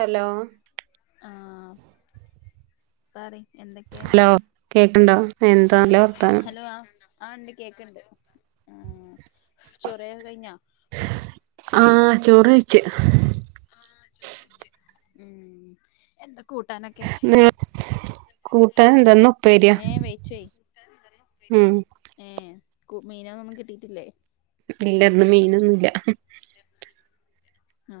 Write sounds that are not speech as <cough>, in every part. Hello ആഹ് പറി എന്തൊക്കെ ഹലോ കേക്കണ്ടോ? എന്താ നല്ല വർത്താനം ഹലോ ആ ആ ഇണ്ട് കേക്കണ്ട് ചൊറ് ഒക്കെ കയിഞ്ഞാ ആ ചോറ് കഴിച്ച് ഉം എന്താ കൂട്ടാനൊക്കെ? ന്ന് കൂട്ടാൻ എന്തെന്ന് ഉപ്പേരിയാ ഏ വെയിച്ചോയി ഉം കു. മീനാന്നൊന്നും കിട്ടിയേട്ടില്ലേ? ഇല്ല. ഇന്ന് മീനൊന്നൂല്ല ആ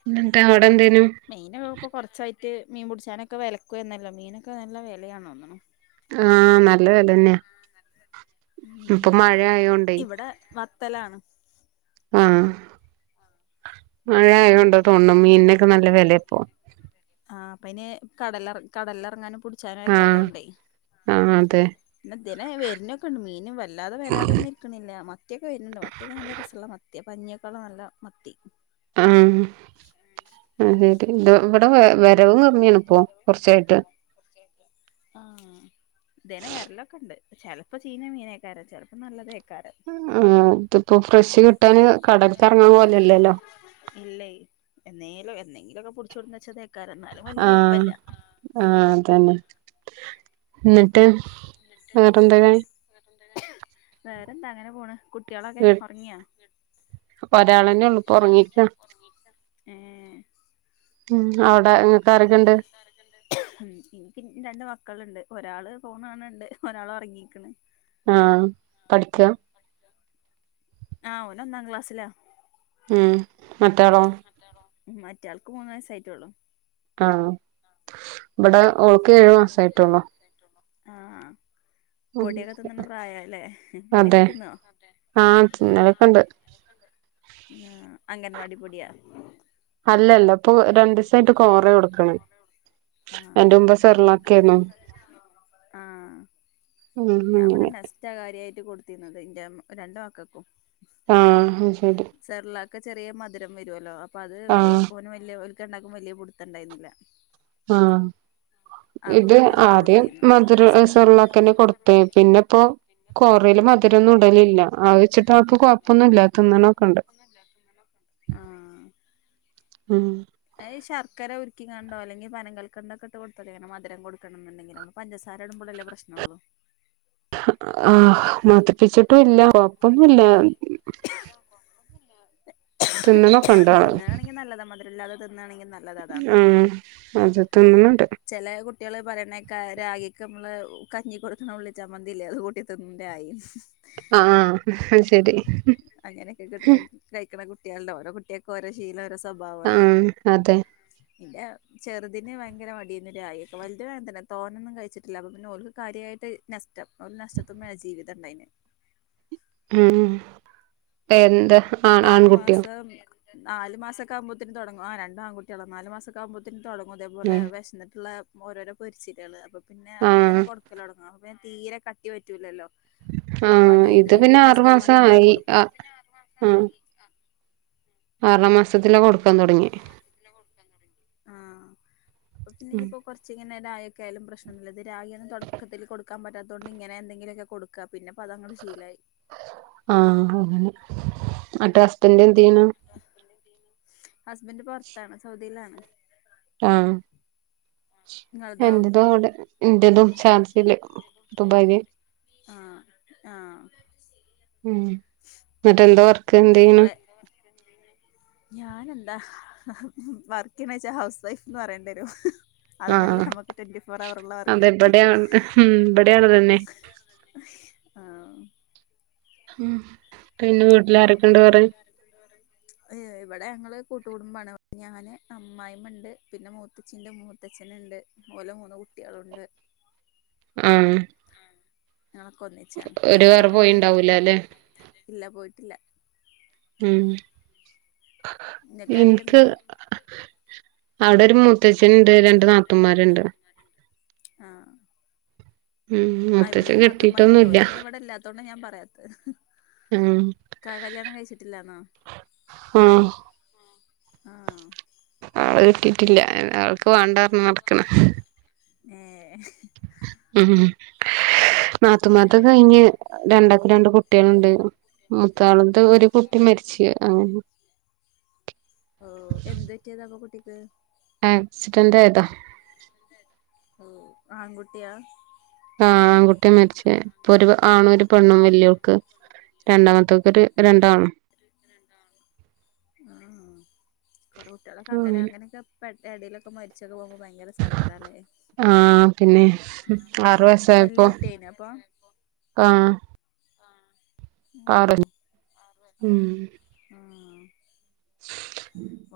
പിന്നെന്താ അവിടെ എന്തേനു ട്ട് മീൻ പുടിച്ചാനൊക്കെ വിലക്കുവായിരുന്നല്ലോ. മീനൊക്കെ നല്ല വിലയാണെന്ന് തോന്നണൂ. ആ നല്ല വില തന്നെയാ ഇപ്പൊ മഴ ആയോണ്ടേ. സ്ഥലാണ്. ആ മഴ ആയതുകൊണ്ടാതോന്നണു മീനിനൊക്കെ നല്ല വിലയാ ഇപ്പോ. ആ അപ്പ അയ്ന് കടലറ കടലിറങ്ങാനും പുടിച്ചാനും ആഹ് അയക്കാത്തോണ്ടേ ആഹ് അതെ പിന്നെ ദിനെ വരനൊക്കേണ്ട് മീൻ വല്ലാതെ വരാതൊന്നു ഇരിക്കണില്ല. മത്തിയൊക്കെ വരനുണ്ട്. മത്തിയൊക്കെ നല്ല രസൊള്ള മ ത്തി പഞ്ഞി ഒക്കെയുള്ള നല്ല മത്തി. ആ ആദ്യയിട്ട് ഇണ്ടോ. ഇവ ടെ വരവും കമ്മിയാണ് ഇപ്പോ. കുറച്ചായിട്ട് ആ ഇതേനെ വരലൊക്കെ ഉണ്ട് ചെലപ്പോ ചീഞ്ഞ മീനേക്കാര ചെലപ്പോ നല്ലതേ ക്കാര ആഹ് ഇതിപ്പോ ഫ്രഷ് കിട്ടാന് കടൽക്ക് എറങ്ങാൻ പോലല്ലല്ലോ ഇല്ലയ്. നേ എന്നെങ്ങിലൊക്കെ പുടിച്ചുകൊൺന്നുവച്ചതേ ആ ആ അതന്നെ എന്നിട്ട് വേറെ എന്തെനെ. വേറെന്താ അങ്ങനെ പോണ് കുട്ടികളൊക്കെ ഉറങ്ങിയാ അപ്പെ ഒരാളന്നെ ഉള്ളൂ. ഇപ്പൊ ഉറങ്ങിരിക്ക ഏ ഉം അ എനിയ്ക്ക് രണ്ട് മക്കളുണ്ട്. ഒരാള് ഫോണ് കാണണ്ട് ഒരാള് ഉറങ്ങിയേക്കണ്. ആ പഠിക്ക ആ ഓന് ഒന്നാം ക്ലാസ്സിലാ ഉം മറ്റാളോ മറ്റേയാൾക്ക് മൂന്ന് വയസ്സായിട്ടെള്ളൂ ആം ഇവിടെ ഓൾക്ക് ഏഴു മാസായിട്ടൊള്ളൂ ആ പൊടിയൊക്കെ തിന്നണ്ട പ്രായാലേ പൊടിയൊക്കെ തിന്ന്വോ ആ തിന്നലൊക്കണ്ട് ആ അംഗൻവാടി പൊടിയാ അല്ലല്ല ഇപ്പൊ രണ്ടു ദിവസായിട്ട് കോറ യാ കൊടുക്കണേ ആഹ് അയിന്റെ മുമ്പെ സെറിലാക്കേനു ആഹ് മ് അങ്ങനെ വരെയായിട്ട് കൊടുത്തിരുന്നത് ഇന്റെ രണ്ട് മക്കക്കും ആ ശരി ഒക്കെ ചെറിയ മധുരം വരുവല്ലോ അപ്പൊ അത് പ്പഴും ആഹ് ഓന് വല്ല്യ ഓൽക്ക് രണ്ടാക്കും വല്ല്യ പിടുത്തുണ്ടായിരുന്നില്ല ആ ഇത് പിന്നെ ഇതാ ആദ്യം കൊടുത്തിരുന്നു മധുര നെസ്റ്റ സെറിലാക്കെന്നെ കൊടുത്തെ പിന്നെപ്പോ കൊറേല് മധുരോന്നും ഇടലില്ല ആവെച്ചിട്ട് അവക്ക് കൊഴപ്പൊന്നും ഇല്ലാ തിന്നണൊക്കെണ്ട് ഉം ഏയ് ശർക്കര ഉരുക്കികാണ്ടോ അല്ലെങ്കി പനം കൽക്കണ്ടൊക്കെട്ട് കൊ <unintelligible> മധുരം കൊടുക്കണന്നുണ്ടെങ്കിൽ നമ്മള് പഞ്ചസാര ഇടുമ്പളല്ലേ പ്രശ്നോള്ളു ആഹ് മതിപ്പിച്ചിട്ടും ഇല്ല കൊഴപ്പൊന്നുല്ല തിന്നണക്കൊണ്ടോ തിന്നാണെങ്കിൽ നല്ലതാ മധുരല്ലാതെ തിന്നാണെങ്കിൽ നല്ലത് ആ അത് തന്നെ ചെല കുട്ടികള് പറയണേക്ക രാഗേക്കും മ്മള് കഞ്ഞി കൊടുക്കണ ഉള്ളിചമ്മന്തില്ലേ അത് കൂട്ടിത്തിൻണ്ടായി ആ ശരി കുട്ടികൾടെ ഓരോ കുട്ടികക്കും ഓരോ ശീലം ഓരോ സ് ആ അതെ ഇന്റെ ചെറുതിന് ഭയങ്കര മ പിന്നെ രായേക്കുംവൽത് വേണ്ടല്ലോ തോനൊന്നും കഴിച്ചിട്ടില്ല അപ്പ പിന്നെ ഓൽക്ക് കാര്യായിട്ട് നസ്ടം ഓല് നസ്ടത്ത്ന്ന്ന്നെ ജീ ജീവിതം ഉണ്ടായിന് ഉം എന്ത് ആറു മാസം നാല് മാസം ഒക്കെ ആവുമ്പത്തേന് തൊടങ്ങും ആ രണ്ടും ആൺകുട്ടികള നാല് മാസം ഒക്കെ ആവുമ്പത്തേന് തൊടങ്ങും ഇതേപോലെ ഉം വിശന്നിട്ടുള്ള ഓരോരോ പൊരിച്ചിലുകള് അപ്പൊ പിന്നെ അപ്പൊ ആഹ് തന്നെ കൊടുക്കല് തൊടങ്ങും വൻ തീരെ കട്ടി പറ്റൂല്ലല്ലോ അപ്പൊ ആഹ് അത് ഇത് എരുതിട്ട് പിന്നെ ആറു നസ്ടം മാസം വാങ്ങി അങ്ങനെ ആയി കൊടുക്കും ആ ആറാംമാസത്തില കൊടുക്കാൻ തൊടങ്ങിയെ ആഹ് അപ്പൊ പിന്നെ ഇനിയിപ്പോ കൊറച്ചിങ്ങനെ രായെക്കൊയാലും പ്രശ്നോന്നില്ല ത് രാഗി ഒന്നുംത തൊടക്കത്തിൽ കൊടുക്കാൻ പറ്റാ അതൊണ്ട് ഇങ്ങനെ എന്തെങ്കിലുമൊക്കെ കൊടുക്ക പിന്നെ അപ്പ അങ്ങട്ട് ശീലായി ആ അങ്ങനെ ആട്ടെ ഹസ്ബൻറ് എന്തെയ്യണു ഹസ്ബെന്റ് പൊറത്താണ് സൗദിയിലാണ് ആ നിങ്ങളതോ എന്റതും അവിടെ എന്റതും ചാൻസില് ദുബായില് ആഹ് ആഹ് മ് മറ്റേന്തോർ അതെ ഞാൻ എന്താ വർക്കെയ്യണേച്ചാ ഹൗസ് വൈഫ്ന്ന് പറേണ്ടിവരും ആ ആ വർക്ക് അതെവടെയാ ഉം ഇവിടെയത് തന്നെ ആഹ് മ് പിന്നെ വീട്ടിലാര് ഇവിടെ ങ്ങള് കു ട്ടുകുടുംബമാണ് ഞാന് അമ്മായിമ്മണ്ട് പിന്നെ മൂത്തച്ഛിന്റെ മൂത്തച്ഛനുണ്ട് ഓലെ മൂന്ന്കുട്ടിയ തുണ്ട് ആഹ ഞങ്ങളൊക്കെ ഒന്നിച്ചാണ് നിങ്ങക്കാരൊക്കെ ഇണ്ട് പോയിണ്ടാവൂല ല്ലേ ഇല്ല പോയിട്ടില്ല ഉം ഇങ്ങക്കാരൊക്കെ ഇണ്ട് ഇൻക്ക് അവിടെ ഒരു മൂത്തച്ഛന്ണ്ട് രണ്ട് നാത്തൂന്മാരുണ്ട് ഉം ആഹ ഇവിടെ മൂത്തച്ഛൻ നാത്തൂന്മാരുണ്ട് കെട്ടിട്ടൊന്നുല്ല ഓല് പിന്നെ ഇവിടെ ഇല്ലാത്തോണ്ട ഞാൻ പറ പത്ത് ഉം ക കല്യാണം കഴിച്ചിട്ടില്ലന്നോ ആഹ <unintelligible> കിട്ടിട്ടില്ല അവൾക്ക് വാണ്ട പറഞ്ഞ നടക്കണേ ഏ ഉം നാത്തുമാരത്തൊക്കെ കഴിഞ്ഞ് രണ്ടാക്കും രണ്ട് കുട്ടികളുണ്ട് മൂത്തോളത് ഒരു കുട്ടി മരിച്ച് അങ്ങനെ ഓ എന്തുപറ്റിയതാപ്പോ കുട്ടിക്ക് ആക്സിഡന്റായതാ ഓ ആൺകുട്ടിയ ആ ആൺകുട്ടിയ മരിച്ചേ ഇപ്പൊ ഒരു ആണ ആണും ഒരു പെണ്ണും പെണ്ണും വെലിയോക്ക് രണ്ടാമത്തോൽക്ക് രണ്ടാണ് ആ കൊറേ കുട്ടികളൊക്കെ അങ്ങനെ അങ്ങനെയൊക്കെ എടയിലൊക്കെ മരിച്ചൊക്കെ പോകു ഭയങ്കര സങ്കടല്ലേ ഹ് മ് ആറു വയസ്സായപ്പോ അപ്പൊ ആ ഓഹ് ആഹ് ഉം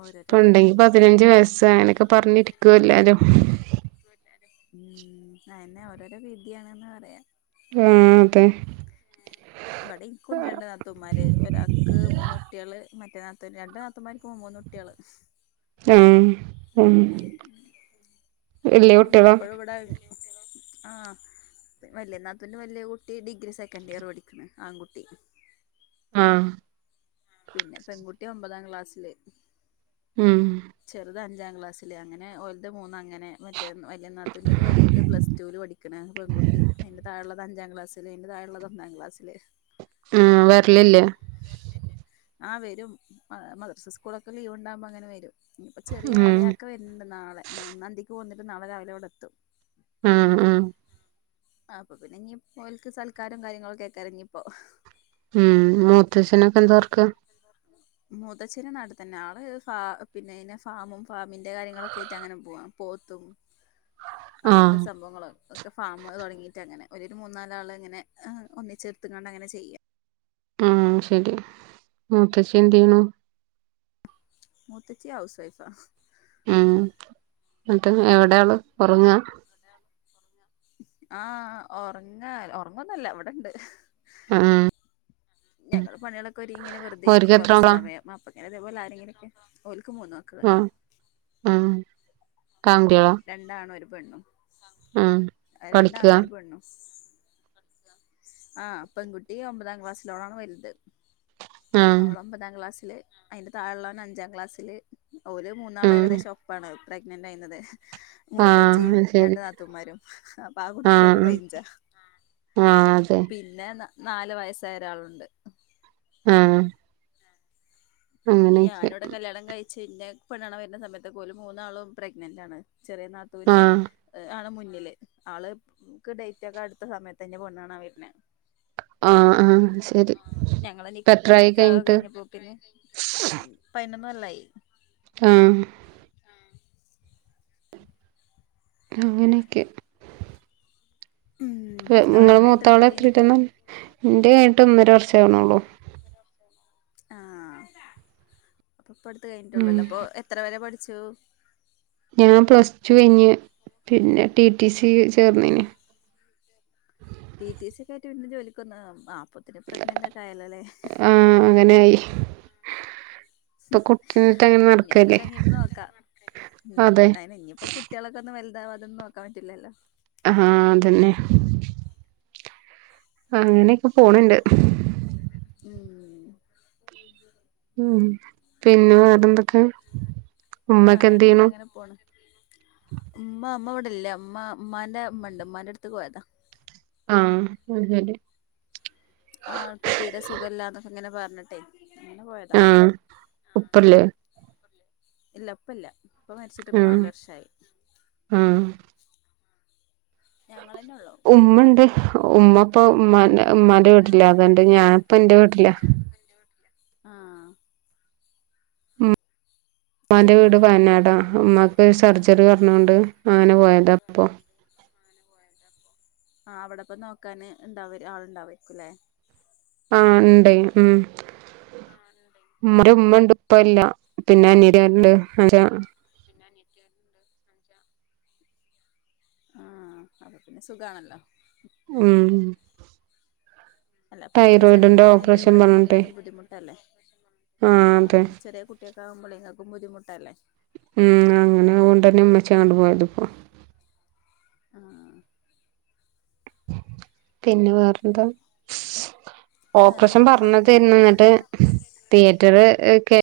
ഓരോരോ വിധി ഇപ്പണ്ടെങ്കി പതിനഞ്ച് വയസ്സ് അങ്ങനൊക്കെ പറഞ്ഞിരിക്കു എല്ലാരും ഉം അനെ ഓരോരോ വീതി ആണ്ന്ന് പറയാ ഹേ അതെ ഇബടെ ഇനിക്കുണ്ട് രണ്ട് നാത്തു ന്മാമാര് ഒരാക്ക് മൂന് കുട്ടിയാള് മറ്റേ നാത്തൂന് രണ്ടു നാത്തന്മാർക്കും മൂന്നു കുട്ടികള് മ്മ് വല്യ കുട്ടിആ ളാ ആ വല്യ നാത്തൂൻ്റെ വല്യ കുട്ടി ഡിഗ്രി സെക്കൻഡിയറ്പഠിക്കുന്നു ആൺകുട്ടി ആ പിന്നെ പെൺകുട്ടി ഒമ്പതാം ക്ലാസ്സില് ഉം അത് അഞ്ചാം ക്ലാസില് അങ്ങനെ ഓലത് മൂന്ന അങ്ങന മറ്റേ വലിയ നാത്തൂൻ്റെത് വലുത് പ്ലസ് ടുവിൽ പഠിക്കണെ പെൺകുട്ടി അതിൻ്റെ താഴെ ഉള്ളത് അഞ്ചാം ക്ലാസിൽ അതിൻ്റെ താഴുള്ളത് ഒന്നാം ക്ലാസിൽ ആ വെരലില്ലേ ആ വരും മദ്രസും സ്കൂളൊക്കെ ലീവ് ഉണ്ടാവുമ്പോ അങ്ങനെ വരും പ്പൊ ചെറിയ ഉം അളിയാക്ക വരുന്നുണ്ട് നാളെ ന്ന് അന്തിക്ക് പോന്നിട്ട് നാളെ രാവിലെ ഇവിടെത്തും ആ ആ ആ അപ്പൊ പിന്നെ ഓൽക്ക് സൽക്കാരം കാര്യങ്ങളൊക്കെ ആക്കരം ഇഞ്ഞിപ്പോ ഉം മൂത്തച്ഛനൊക്കെ എന്താ വർക്ക് മൂത്തച്ഛന് നാട്ടിതന്നെ ആള് ഫ പിന്നെ ഫാമും ഫാമിന്റെ കാര്യങ്ങളൊക്കെ ആയിട്ട് അങ്ങനെ പോവണ് പോത്തും അങ്ങനത്തെ ആഹ് സംഭവങ്ങളുംക്കെ ഫാമ് തുടങ്ങിയിട്ട് അങ്ങനെ ഒരു മൂന്നനാലാള് ഇങ്ങനെ ഒന്നിച്ചെടുത്ത്ങ്ങാണ്ട് അങ്ങനെ ചെയ്യാം ആ ശരി മൂത്തച്ചി എന്ത് ചെയ്യന്നു മൂത്തച്ചി ഹൗസ് വൈഫ് ആ ഉം ന്നിട്ട് എവിടെ ആള് ഉറങ്ങാ ആഹ ഉറങ്ങാ ഉറങ്ങൊന്നെല്ല ഇവിടെണ്ട് ഉം ഞങ്ങള പണികള് ക്കൊരിങ്ങി ഇങ്ങനെ വെറുതെ ഓര്ക്ക് എത്ര ഇരിക്കുംകൊറച്ച് ആളാ സമയം അപ്പൊ ഇങ്ങനെ ഇതേപോലെആ രെങ്കിലും ഒക്കെ ഓല്ക്കും മൂന്ന് മക്കള് ആഹ <unintelligible> രണ്ടാണും ഒരു പെണ്ണും ഉം പഠിക്കുക രണ്ടാണും ഒരു പെണ്ണും ആ പെൺകുട്ടി ഒമ്പതാം ക്ലാസ്സിലാ ഓളാണ് വലുത് ഉം അവള് ഒമ്പതാം ക്ലാസ്സില് അയിന്റെ താഴെള്ളാഓന് അഞ്ചാം ക്ലാസ്സില് ഒരു മൂന്നാള് ഉം ഏകദേശം ഒപ്പാണ് പ്രെഗ്നന്റ് ആയിന്നത് ആഹ് മൂത്തച്ചിം അത് രണ്ടു ശരി നാത്തന്മാരും അപ്പൊ ആ കുട്ടികൾ ഒരു റൈജ ആ അതെ നല് വയസായരാളുണ്ട് ആഹ അങ്ങനെയൊക്കെ ചിന്നെ പെണ്ണ് കാണാൻ വരുന്ന സമയത്തക്കെ ഓല് മൂന്നാളും പ്രഗ്നന്റ് ആണ് ചെറിയ നാത്തുവിനെ ആഹ് ആണ് മുന്ന മുന്നില് ആള് ക്ക് ഡേറ്റ്ക്കെ അടുത്ത സമയത്ത് ആണ് ഇന്നേ പെണ്ണ് കാണാൻ വര്ന്നേ ആ ആ ഞങ്ങളെ നി ശരിഇപ്പൊ എത്രായി നിക്കാഹ് കഴിഞ്ഞിട്ട് പതിന്നൊന്ന് കൊല്ലായി ആ അങ്ങനെയൊക്കെ ഉം ഇങ്ങളെ നിങ്ങള് കല്യാണം കഴിഞ്ഞിട്ട് മൂത്തആള് എത്രായി എത്രടയിലാന്ന പറഞ്ഞെ എന്റെ കഴിഞ്ഞിട്ട് ഒന്നര വർഷ ആവണള്ളൂ ആഹ അപ്പ ഇപ്പ അടുത്ത ഉം കഴിഞ്ഞിട്ടുള്ളല്ലോ അപ്പൊ എത്ര വരെ പഠി ച്ചോ ഞാൻ പ്ലസ് ടു കഴഞ്ഞ് പിന്നെ ടി ടി സി ചേർന്നേന് ടി ടി സ ഒക്കെ ആയിട്ട് പിന്നെ ജോലിക്ക അപ്പൊത്തിന് പ്രഗ്നന്റ് ഒക്കെ ആയാലോല്ലേ ആഹ് അങ്ങനെയായി ഇപ്പൊ കുട്ടിനെട്ട് ഇ ങ്ങന ഇഞ്ഞ്അതൊക്കെ കഴിഞ്ഞിട്ട് നോക്ക അതെ ഉം അയിന് ഇനിയിപ്പോ കുട്ടികളൊക്കെ ഒന്ന് വലുതാ ഒന്നും നോക്കാൻ പറ്റില്ലല്ലോ ആ അതന്നെ അങ്ങനെയൊക്കെ പോണ് ണ്ട് ഉം ഉ പിന്നെ വേറെന്തൊക്കെ ഉമ്മക്കെ എന്ത് വേറെന്താ ചെയ്യണു അങ്ങനെ പോണ് ഉമ്മ അമ്മവിടെ ഇല്ല ഇമ്മ ഇമ്മാന്റെ ഇമ്മണ്ട് ഇമ്മാന്റെ അടുത്ത്ക്ക് പോയതാ ആഅതെ ആ ആൾക്ക് തീരെ സുഖല്ലാന്നൊക്കെ ഇങ്ങനെ പറഞ്ഞിട്ടെ അങ്ങനെ പോയതാ ആഹ ഉപ്പല്ലേ ഇല്ല ഇപ്പ ഇല്ല ഇപ്പ മരിച്ചിട്ടിപ്പൊ ആഹ് നാലു വർഷായി ആഹ് ഞങ്ങളന്നെ ഉള്ളൂ ഉമ്മ ഇ ണ്ട് ഉമ്മപ്പൊ ഇമ്മ ഇമ്മാന്റെവീട്ടിലാഅതണ്ട് ഞാനപ്പ എന്റെ വീട്ടിലാ ആ ഉം ഇമ്മാന്റെ ചെ വീട് വയനാടാ ഇമ്മാക്ക് ഒരു സർജറി പറഞ്ഞൊണ്ട് അങ്ങനെ പോയതാ ഇ പ്പൊ അങ്ങനെ പോയതാപ്പൊ ആ അവിടെപ്പൊ നോക്കാന് ഇണ്ടാവ ആളുണ്ടാവരിക്കുംല്ലേ ആ ഇണ്ടയ് ഉം ഉമ്മര ഉമ്മ ഇണ്ട് ഇപ്പല്ല പിന്നെ അ <unintelligible> രുണ്ട് അ ആഹ അത പിന്നെ സുഖാണല്ലോ ഉം അല്ല അപ്പൊ നിങ്ങക്ക് ചെറിയ തൈറോയിഡിന്റെ കൂട്ടനായിട്ട് ഓപ്പറേഷൻ ഇവിടൊക്കെ പറഞ്ഞിട്ടെ നിന്നാലും ബുദ്ധിമുട്ടല്ലേ ആഹ് അതെ ചെറിയ കുട്ടിയൊക്കെ ആകുമ്പോളെ നമുക്ക് ബുദ്ധി ഉം അങ്ങനെ അതൊണ്ടന്നെ ഉമ്മച്ചി അങ്ങോട് പോയതിപ്പോ ആ പിന്നെ വേറെന്താ ഓപ്പറേഷൻ വേറെന്താ പറഞ്ഞതായിരുന്നു കൊഴപ്പൊന്നുല്ല അങ്ങനെ എന്നിട്ട് പോണ് തിയേറ്ററ് ക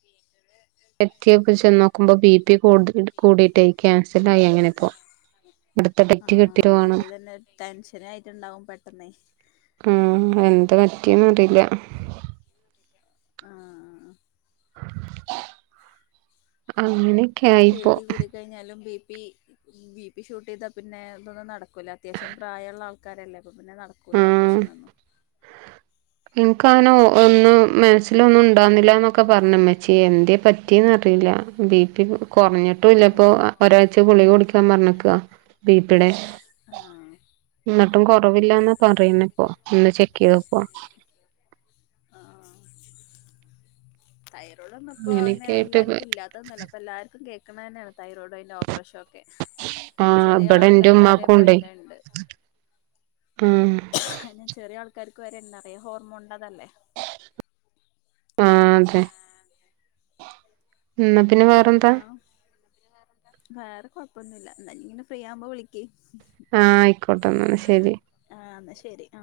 എത്തിയപ്പ ചെന്ന് നോക്കുമ്പോ ബി പി കു കൂടിട്ടായി ക്യാൻസൽ ആയി അങ്ങനെ അപ്പ അടുത്ത <unintelligible> കെട്ടി വേണം ടെൻഷനായിയിട്ടുണ്ടാവും പെട്ടെന്നേ ആ എന്താ പറ്റിയന്നറിയില്ല ആ അങ്ങനെ പേടി കൂടി കഴിഞ്ഞാലും B P B P shoot ചെയ്താ പിന്നെ അതൊന്നും നടക്ക ക്കൂല അത്യാവശ്യം പ്രായമുള്ള ആൾക്കാരല്ലേ അപ്പൊ പിന്നെ നടക്കൂലേ ഉം ഓപ്പറേഷനൊന്നും കാനോ ഒന്നും മനസ്സിലൊന്നും ഉണ്ടാവുന്നില്ല എന്നൊക്കെ പറഞ്ഞമ്മേച്ചി എന്തെ പറ്റിന്നറിയില്ല ബി പി കു കുറഞ്ഞിട്ടുല്ല ഇപ്പൊ ആഹ് ഒരാഴ്ച ഗുളിക കുടിക്കാൻ പറഞ്ഞക്കുവാ ബീപ്പിടെ ആഹ് എന്നിട്ടും കുറ കുറവില്ലന്ന പറയുന്നപ്പോ ഇന്ന് ചെക്ക് ചെയ്തപ്പോ തൈറോടൊന്നുംപ്പോ അങ്ങനെ അങ്ങനെയൊക്കെ ആയിട്ട് എല്ലാർക്കും ഇല്ലാത്തന്നൊല്ല അപ്പോ എല്ലാർക്കും കേൾക്കണന്ന തന്നെയാണ തൈറോയ്ഡ് അയിന്റെ ഓപ്പറേഷൻ ഒക്കെ ആ ചെറിയ ഇവിടെ ആൾക്കാർക്ക് വരെ ഇപ്പ അയിന്റെ ഇണ്ട് ആ പിന്നെ ചെറിയ ആൾക്കാർക്ക് വരെയുണ്ടന്നറിയ ഹോർമോണിൻ്റെതല്ലേ ആ അതെ എന്നാ വേറെന്താ പിന്നെ വേറെന്താ വേറെ കൊഴപ്പൊന്നുല്ല എന്നാല് ഇങ്ങനെ ഫ്രീ ആവുമ്പോ വിളിക്ക് ആ ആയിക്കോട്ടെ എന്നാ ശരി ആ എന്നാ ശരി ആ